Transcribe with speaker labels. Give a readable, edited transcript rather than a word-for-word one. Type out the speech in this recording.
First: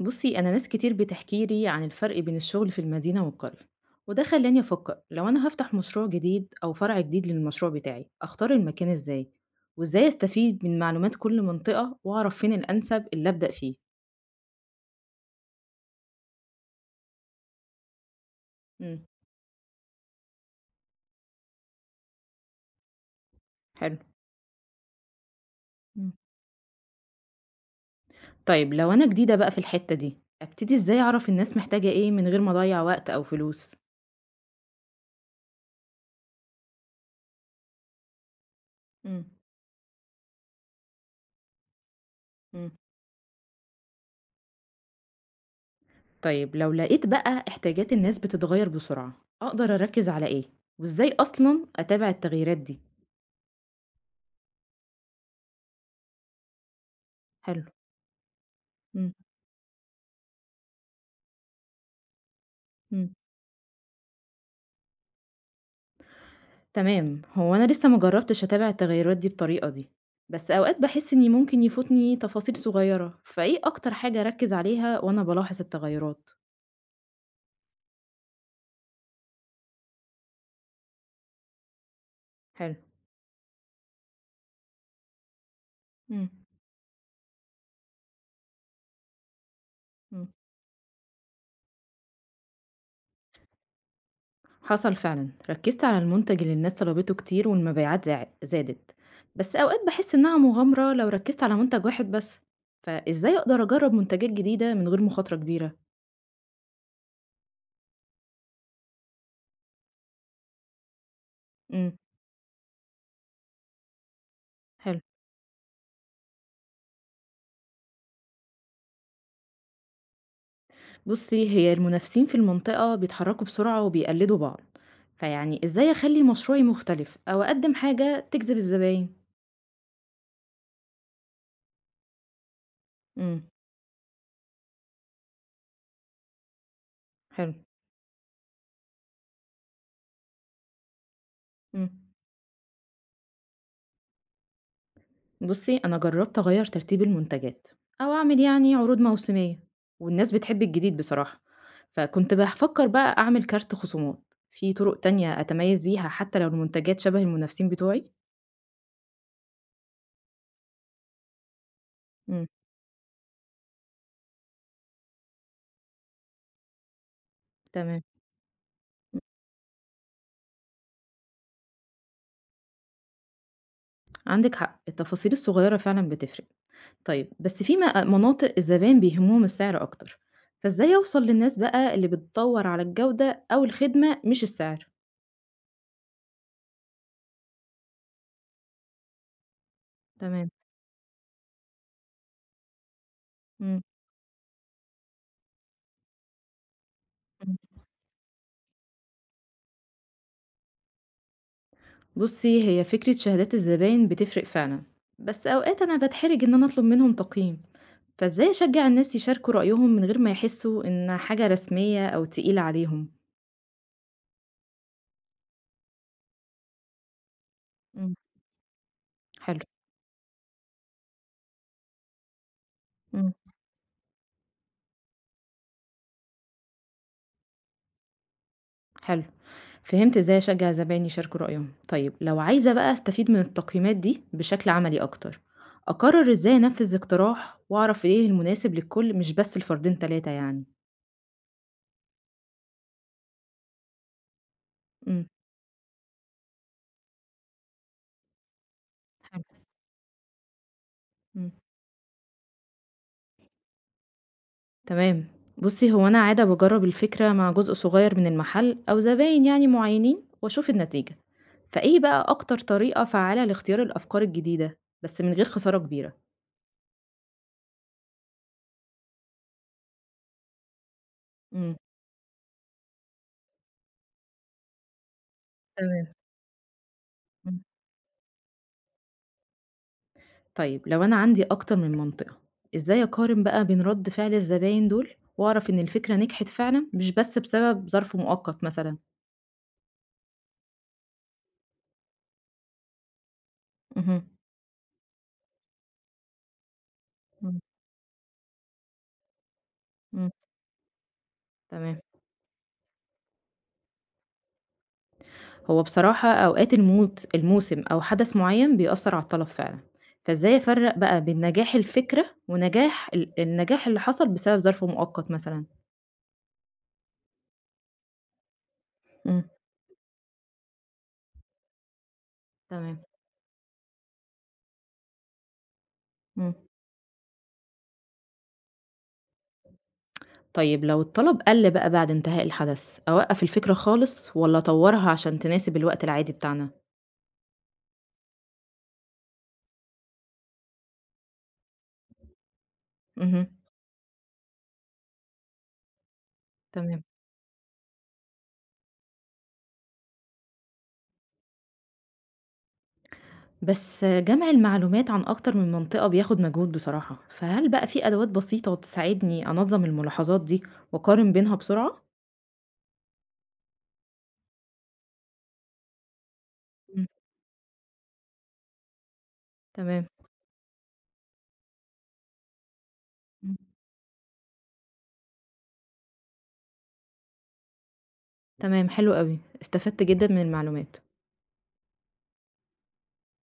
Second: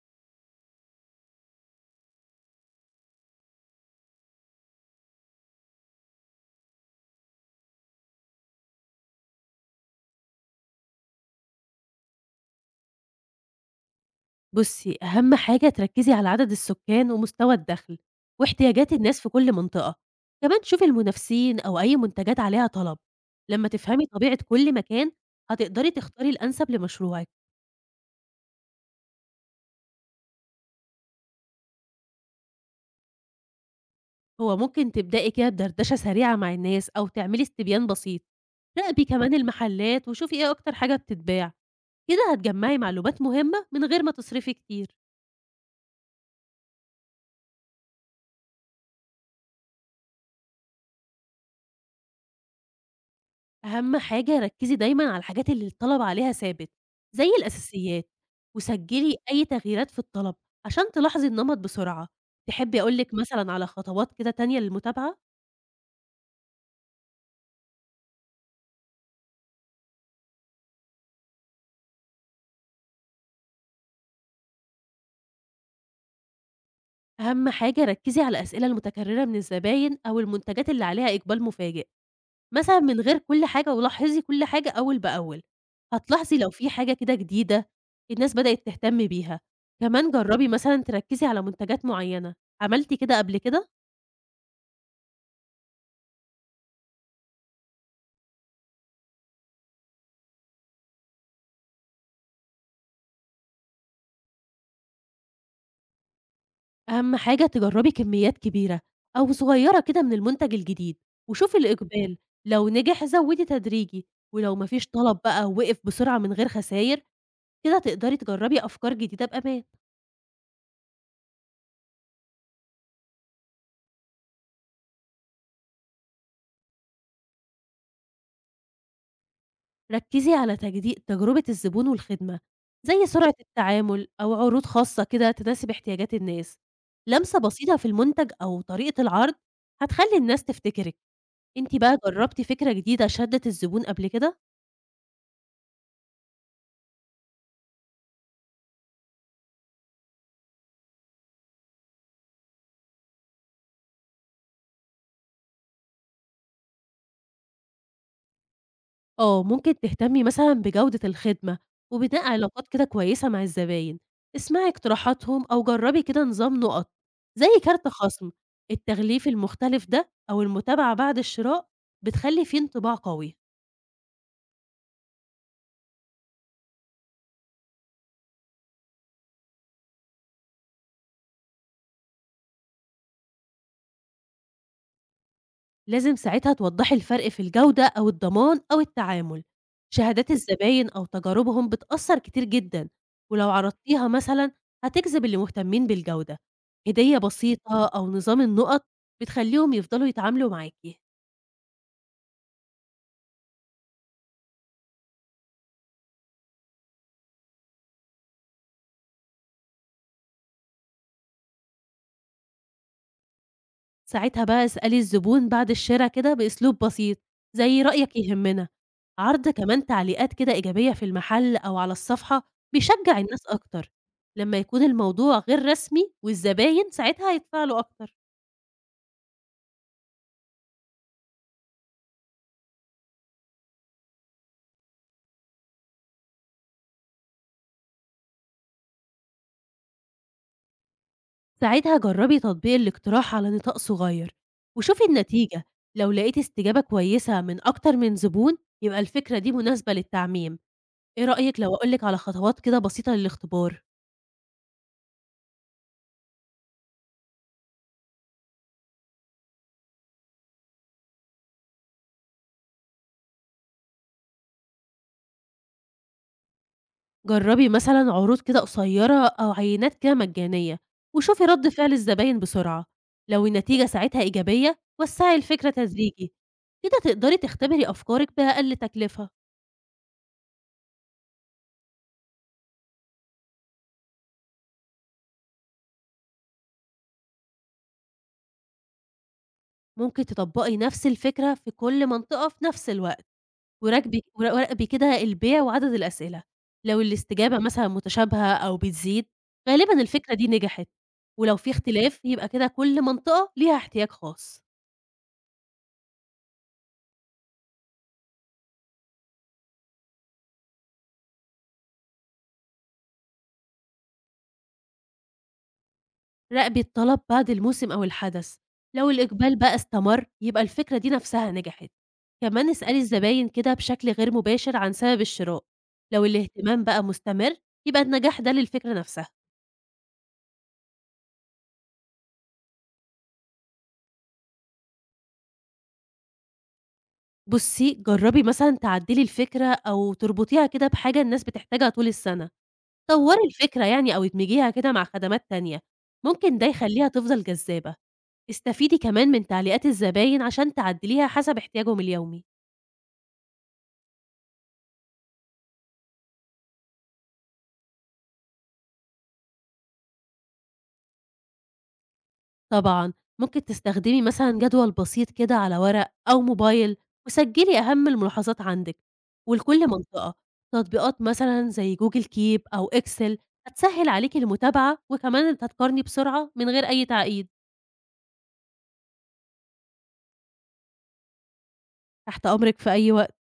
Speaker 1: بُصّي، أنا ناس كتير بتحكي لي عن الفرق بين الشغل في المدينة والقرية، وده خلّاني أفكّر لو أنا هافتح مشروع جديد أو فرع جديد للمشروع بتاعي، أختار المكان إزاي؟ وإزاي أستفيد من معلومات كل منطقة وأعرف فين الأنسب اللي أبدأ فيه؟
Speaker 2: بُصّي، أهم حاجة تركّزي على عدد السكان ومستوى الدخل، واحتياجات
Speaker 1: إمم،
Speaker 2: الناس في كل منطقة، كمان شوفي المنافسين أو أي منتجات عليها طلب. لمّا
Speaker 1: حلو.
Speaker 2: تفهمي طبيعة كل مكان هتقدري
Speaker 1: إمم.
Speaker 2: تختاري الأنسب لمشروعِك.
Speaker 1: طيب لو أنا جديدة بقى في الحتة دي، أبتدي إزاي أعرف الناس محتاجة إيه من غير ما أضيّع وقت أو فلوس؟
Speaker 2: هو ممكن تبدئي كده بدردشة سريعة مع الناس أو تعملي استبيان بسيط، راقبي
Speaker 1: إمم،
Speaker 2: كمان المحلات وشوفي إيه أكتر حاجة بتتباع، كده
Speaker 1: إمم.
Speaker 2: هتجمّعي معلومات مهمة من غير ما تصرفي كتير.
Speaker 1: طيب لو لقيت بقى احتياجات الناس بتتغيّر بسرعة، أقدر أركّز على إيه؟ وإزاي أصلًا أتابع التغييرات دي؟
Speaker 2: أهم حاجة ركّزي دايمًا على الحاجات اللي الطلب عليها ثابت، زي
Speaker 1: حلو.
Speaker 2: الأساسيات،
Speaker 1: إمم،
Speaker 2: وسجّلي أي تغييرات في الطلب عشان تلاحظي النمط بسرعة. تحبّي أقول
Speaker 1: إمم،
Speaker 2: لِك مثلًا على خطوات كده تانية للمتابعة؟
Speaker 1: تمام. هو أنا لسه ما جرّبتش أتابع التغيّرات دي بالطريقة دي، بس أوقات باحس إني ممكن يفوتني تفاصيل صغيّرة، فإيه أكتر حاجة أركّز عليها وأنا بالاحظ التغيّرات؟
Speaker 2: أهم حاجة ركّزي على الأسئلة المتكررة من الزباين أو المنتجات اللي عليها إقبال مفاجئ،
Speaker 1: حلو،
Speaker 2: مثلًا من غير كل حاجة ولاحظي كل حاجة أول بأول،
Speaker 1: إمم،
Speaker 2: هتلاحظي لو في حاجة كده جديدة الناس بدأت تهتم بيها. كمان
Speaker 1: إمم،
Speaker 2: جرّبي مثلًا تركّزي على منتجات معيّنة، عملتِ كده قبل كده؟
Speaker 1: حصل فعلًا، ركّزت على المنتج اللي الناس طلبته كتير والمبيعات زادت، بس أوقات باحس إنها مغامرة لو ركّزت على منتج واحد بس، فإزاي أقدر أجرّب منتجات جديدة من غير مخاطرة كبيرة؟
Speaker 2: أهم حاجة تجرّبي كميات كبيرة أو صغيّرة كده من المنتج الجديد، وشوفي
Speaker 1: إمم،
Speaker 2: الإقبال، لو نجح زوّدي تدريجي، ولو ما فيش
Speaker 1: حلو.
Speaker 2: طلب بقى ووقف بسرعة من غير خساير، كده تقدري تجرّبي أفكار جديدة بأمان.
Speaker 1: بصي هي المنافسين في المنطقة بيتحركوا بسرعة وبيقلدوا بعض فيعني ازاي اخلي مشروعي مختلف او اقدم حاجة تجذب الزباين
Speaker 2: ركّزي على تجربة الزبون والخدمة، زي سرعة
Speaker 1: امم
Speaker 2: التعامل أو عروض خاصة كده تناسب احتياجات الناس. لمسة
Speaker 1: حلو
Speaker 2: بسيطة في المنتج أو طريقة العرض هتخلّي الناس تفتكرِك. أنتِ بقى
Speaker 1: امم
Speaker 2: جرّبتِ فكرة جديدة شدِّت الزبون قبل كده؟
Speaker 1: بصي انا جربت اغير ترتيب المنتجات او اعمل يعني عروض موسمية والناس بتحب الجديد بصراحة فكنت بفكر بقى اعمل كارت خصومات في طرق تانية اتميز بيها حتى لو المنتجات شبه المنافسين بتوعي
Speaker 2: آه، ممكن تهتمي مثلًا بجودة الخدمة، وبناء
Speaker 1: امم
Speaker 2: علاقات كده كويسة مع الزباين، اسمعي اقتراحاتهم أو جربي كده نظام نُقط، زي كارت
Speaker 1: تمام
Speaker 2: خصم، التغليف المختلف ده أو المتابعة بعد الشراء بتخلّي فيه انطباع قوي،
Speaker 1: عندك حق التفاصيل الصغيرة فعلا بتفرق. طيب، بس في مناطق الزبائن بيهمهم السعر أكتر، فإزاي أوصل للناس بقى اللي بتدوّر على الجودة أو الخدمة مش السعر؟
Speaker 2: لازم ساعتها توضحي الفرق في الجودة أو الضمان أو التعامل، شهادات
Speaker 1: تمام،
Speaker 2: الزباين أو تجاربهم بتأثّر كتير جدًا، ولو
Speaker 1: إمم،
Speaker 2: عرضتيها مثلًا هتجذب اللي مهتمين بالجودة، هدية
Speaker 1: إمم.
Speaker 2: بسيطة أو نظام النُقط بتخلّيهم يفضلوا يتعاملوا معاكِ.
Speaker 1: بُصّي، هي فكرة شهادات الزباين بتفرق فعلًا، بس أوقات أنا باتحرج إن أنا أطلب منهم تقييم، فإزاي أشجّع الناس يشاركوا رأيهم من غير ما يحسّوا إن حاجة رسمية أو تقيلة عليهم؟
Speaker 2: ساعتها بقى اسألي الزبون بعد الشِرا كده بأسلوب بسيط، زي
Speaker 1: إمم،
Speaker 2: رأيك يهمنا، عرض
Speaker 1: حلو.
Speaker 2: كمان تعليقات كده إيجابية في المحل أو على الصفحة بيشجّع
Speaker 1: إمم.
Speaker 2: الناس أكتر، لمّا يكون الموضوع غير رسمي والزباين ساعتها هيتفاعلوا أكتر،
Speaker 1: حلو. فهمت إزاي أشجّع زباين يشاركوا رأيهم. طيب لو عايزة بقى أستفيد من التقييمات دي بشكل عملي أكتر، أقرر إزاي أنفّذ اقتراح وأعرف إيه المناسب للكل مش بس لفردين 3 يعني؟
Speaker 2: ساعتها جرّبي تطبيق الاقتراح على نطاق صغير وشوفي
Speaker 1: إمم،
Speaker 2: النتيجة، لو لقيتِ استجابة كويسة من أكتر من زبون يبقى الفكرة
Speaker 1: حلو،
Speaker 2: دي مناسبة للتعميم، إيه
Speaker 1: إمم،
Speaker 2: رأيك لو أقول لِك على خطوات كده بسيطة للاختبار؟
Speaker 1: تمام. بُصّي، هو أنا عادة باجرّب الفكرة مع جزء صغير من المحل أو زباين يعني معيّنين وأشوف النتيجة. فإيه بقى أكتر طريقة فعّالة لاختيار الأفكار الجديدة، بس من غير خسارة كبيرة؟
Speaker 2: جرّبي مثلًا عروض كده قصيّرة أو عينات كده مجانية، وشوفي رَد
Speaker 1: إمم،
Speaker 2: فعل الزباين بسرعة، لو النتيجة ساعتها إيجابية وسّعي الفكرة
Speaker 1: تمام،
Speaker 2: تدريجي، كده تقدري
Speaker 1: إمم.
Speaker 2: تختبري أفكارِك بأقل تكلفة.
Speaker 1: طيب لو أنا عندي أكتر من منطقة، إزاي أقارن بقى بين رد فعل الزباين دول وأعرف إن الفكرة نجحت فعلًا مش بس بسبب ظرف مؤقت مثلًا؟
Speaker 2: ممكن تطبّقي نفس الفكرة في كل منطقة في نفس الوقت، وراكبي
Speaker 1: اهم،
Speaker 2: ورا وراقبي كده البيع وعدد الأسئلة، لو الاستجابة
Speaker 1: إمم،
Speaker 2: مثلًا متشابهة أو بتزيد غالبًا
Speaker 1: إمم،
Speaker 2: الفكرة دي نجحت، ولو في
Speaker 1: تمام.
Speaker 2: اختلاف يبقى كده كل منطقة ليها احتياج خاص.
Speaker 1: هو بصراحة أوقات الموسم أو حدث معيّن بيأثّر على الطلب فعلًا، فإزاي أفرّق بقى بين نجاح الفكرة ونجاح النجاح اللي حصل بسبب ظرف مؤقت مثلًا؟
Speaker 2: راقبي الطلب بعد الموسم أو الحدث، لو
Speaker 1: إمم،
Speaker 2: الإقبال بقى استمر يبقى الفكرة دي نفسها نجحت، كمان اسألي
Speaker 1: تمام،
Speaker 2: الزباين كده بشكل غير مباشر عن سبب الشراء، لو
Speaker 1: إمم.
Speaker 2: الاهتمام بقى مستمر يبقى النجاح ده للفكرة نفسها.
Speaker 1: طيب لو الطلب قَل بقى بعد انتهاء الحدث، أوقّف الفكرة خالص والّا أطوّرها عشان تناسب الوقت العادي بتاعنا؟
Speaker 2: بُصّي، جرّبي مثلًا تعدّلي الفكرة أو تربطيها كده بحاجة الناس بتحتاجها طول السنة، طوّري
Speaker 1: اهم.
Speaker 2: الفكرة يعني أو ادمجيها كده مع خدمات تانية، ممكن ده
Speaker 1: تمام.
Speaker 2: يخلّيها تفضل جذابة. استفيدي كمان من تعليقات الزباين عشان تعدّليها حسب احتياجهم اليومي.
Speaker 1: بس جمع المعلومات عن أكتر من منطقة بياخد مجهود بصراحة، فهل بقى في أدوات بسيطة تساعدني أنظم الملاحظات دي وأقارن بينها بسرعة؟
Speaker 2: طبعًا، ممكن تستخدمي مثلًا جدول بسيط كده على ورق أو موبايل
Speaker 1: مم.
Speaker 2: وسجّلي أهم الملاحظات عندِك، ولكل
Speaker 1: تمام.
Speaker 2: منطقة تطبيقات مثلًا زي جوجل كيب أو إكسل
Speaker 1: مم.
Speaker 2: هتسهّل عليكِ المتابعة وكمان أنتِ هتقارني بسرعة من غير أي تعقيد،
Speaker 1: تمام، حلو أوي، استفدت جدًا من المعلومات.
Speaker 2: تحت أمرِك في أي وقت.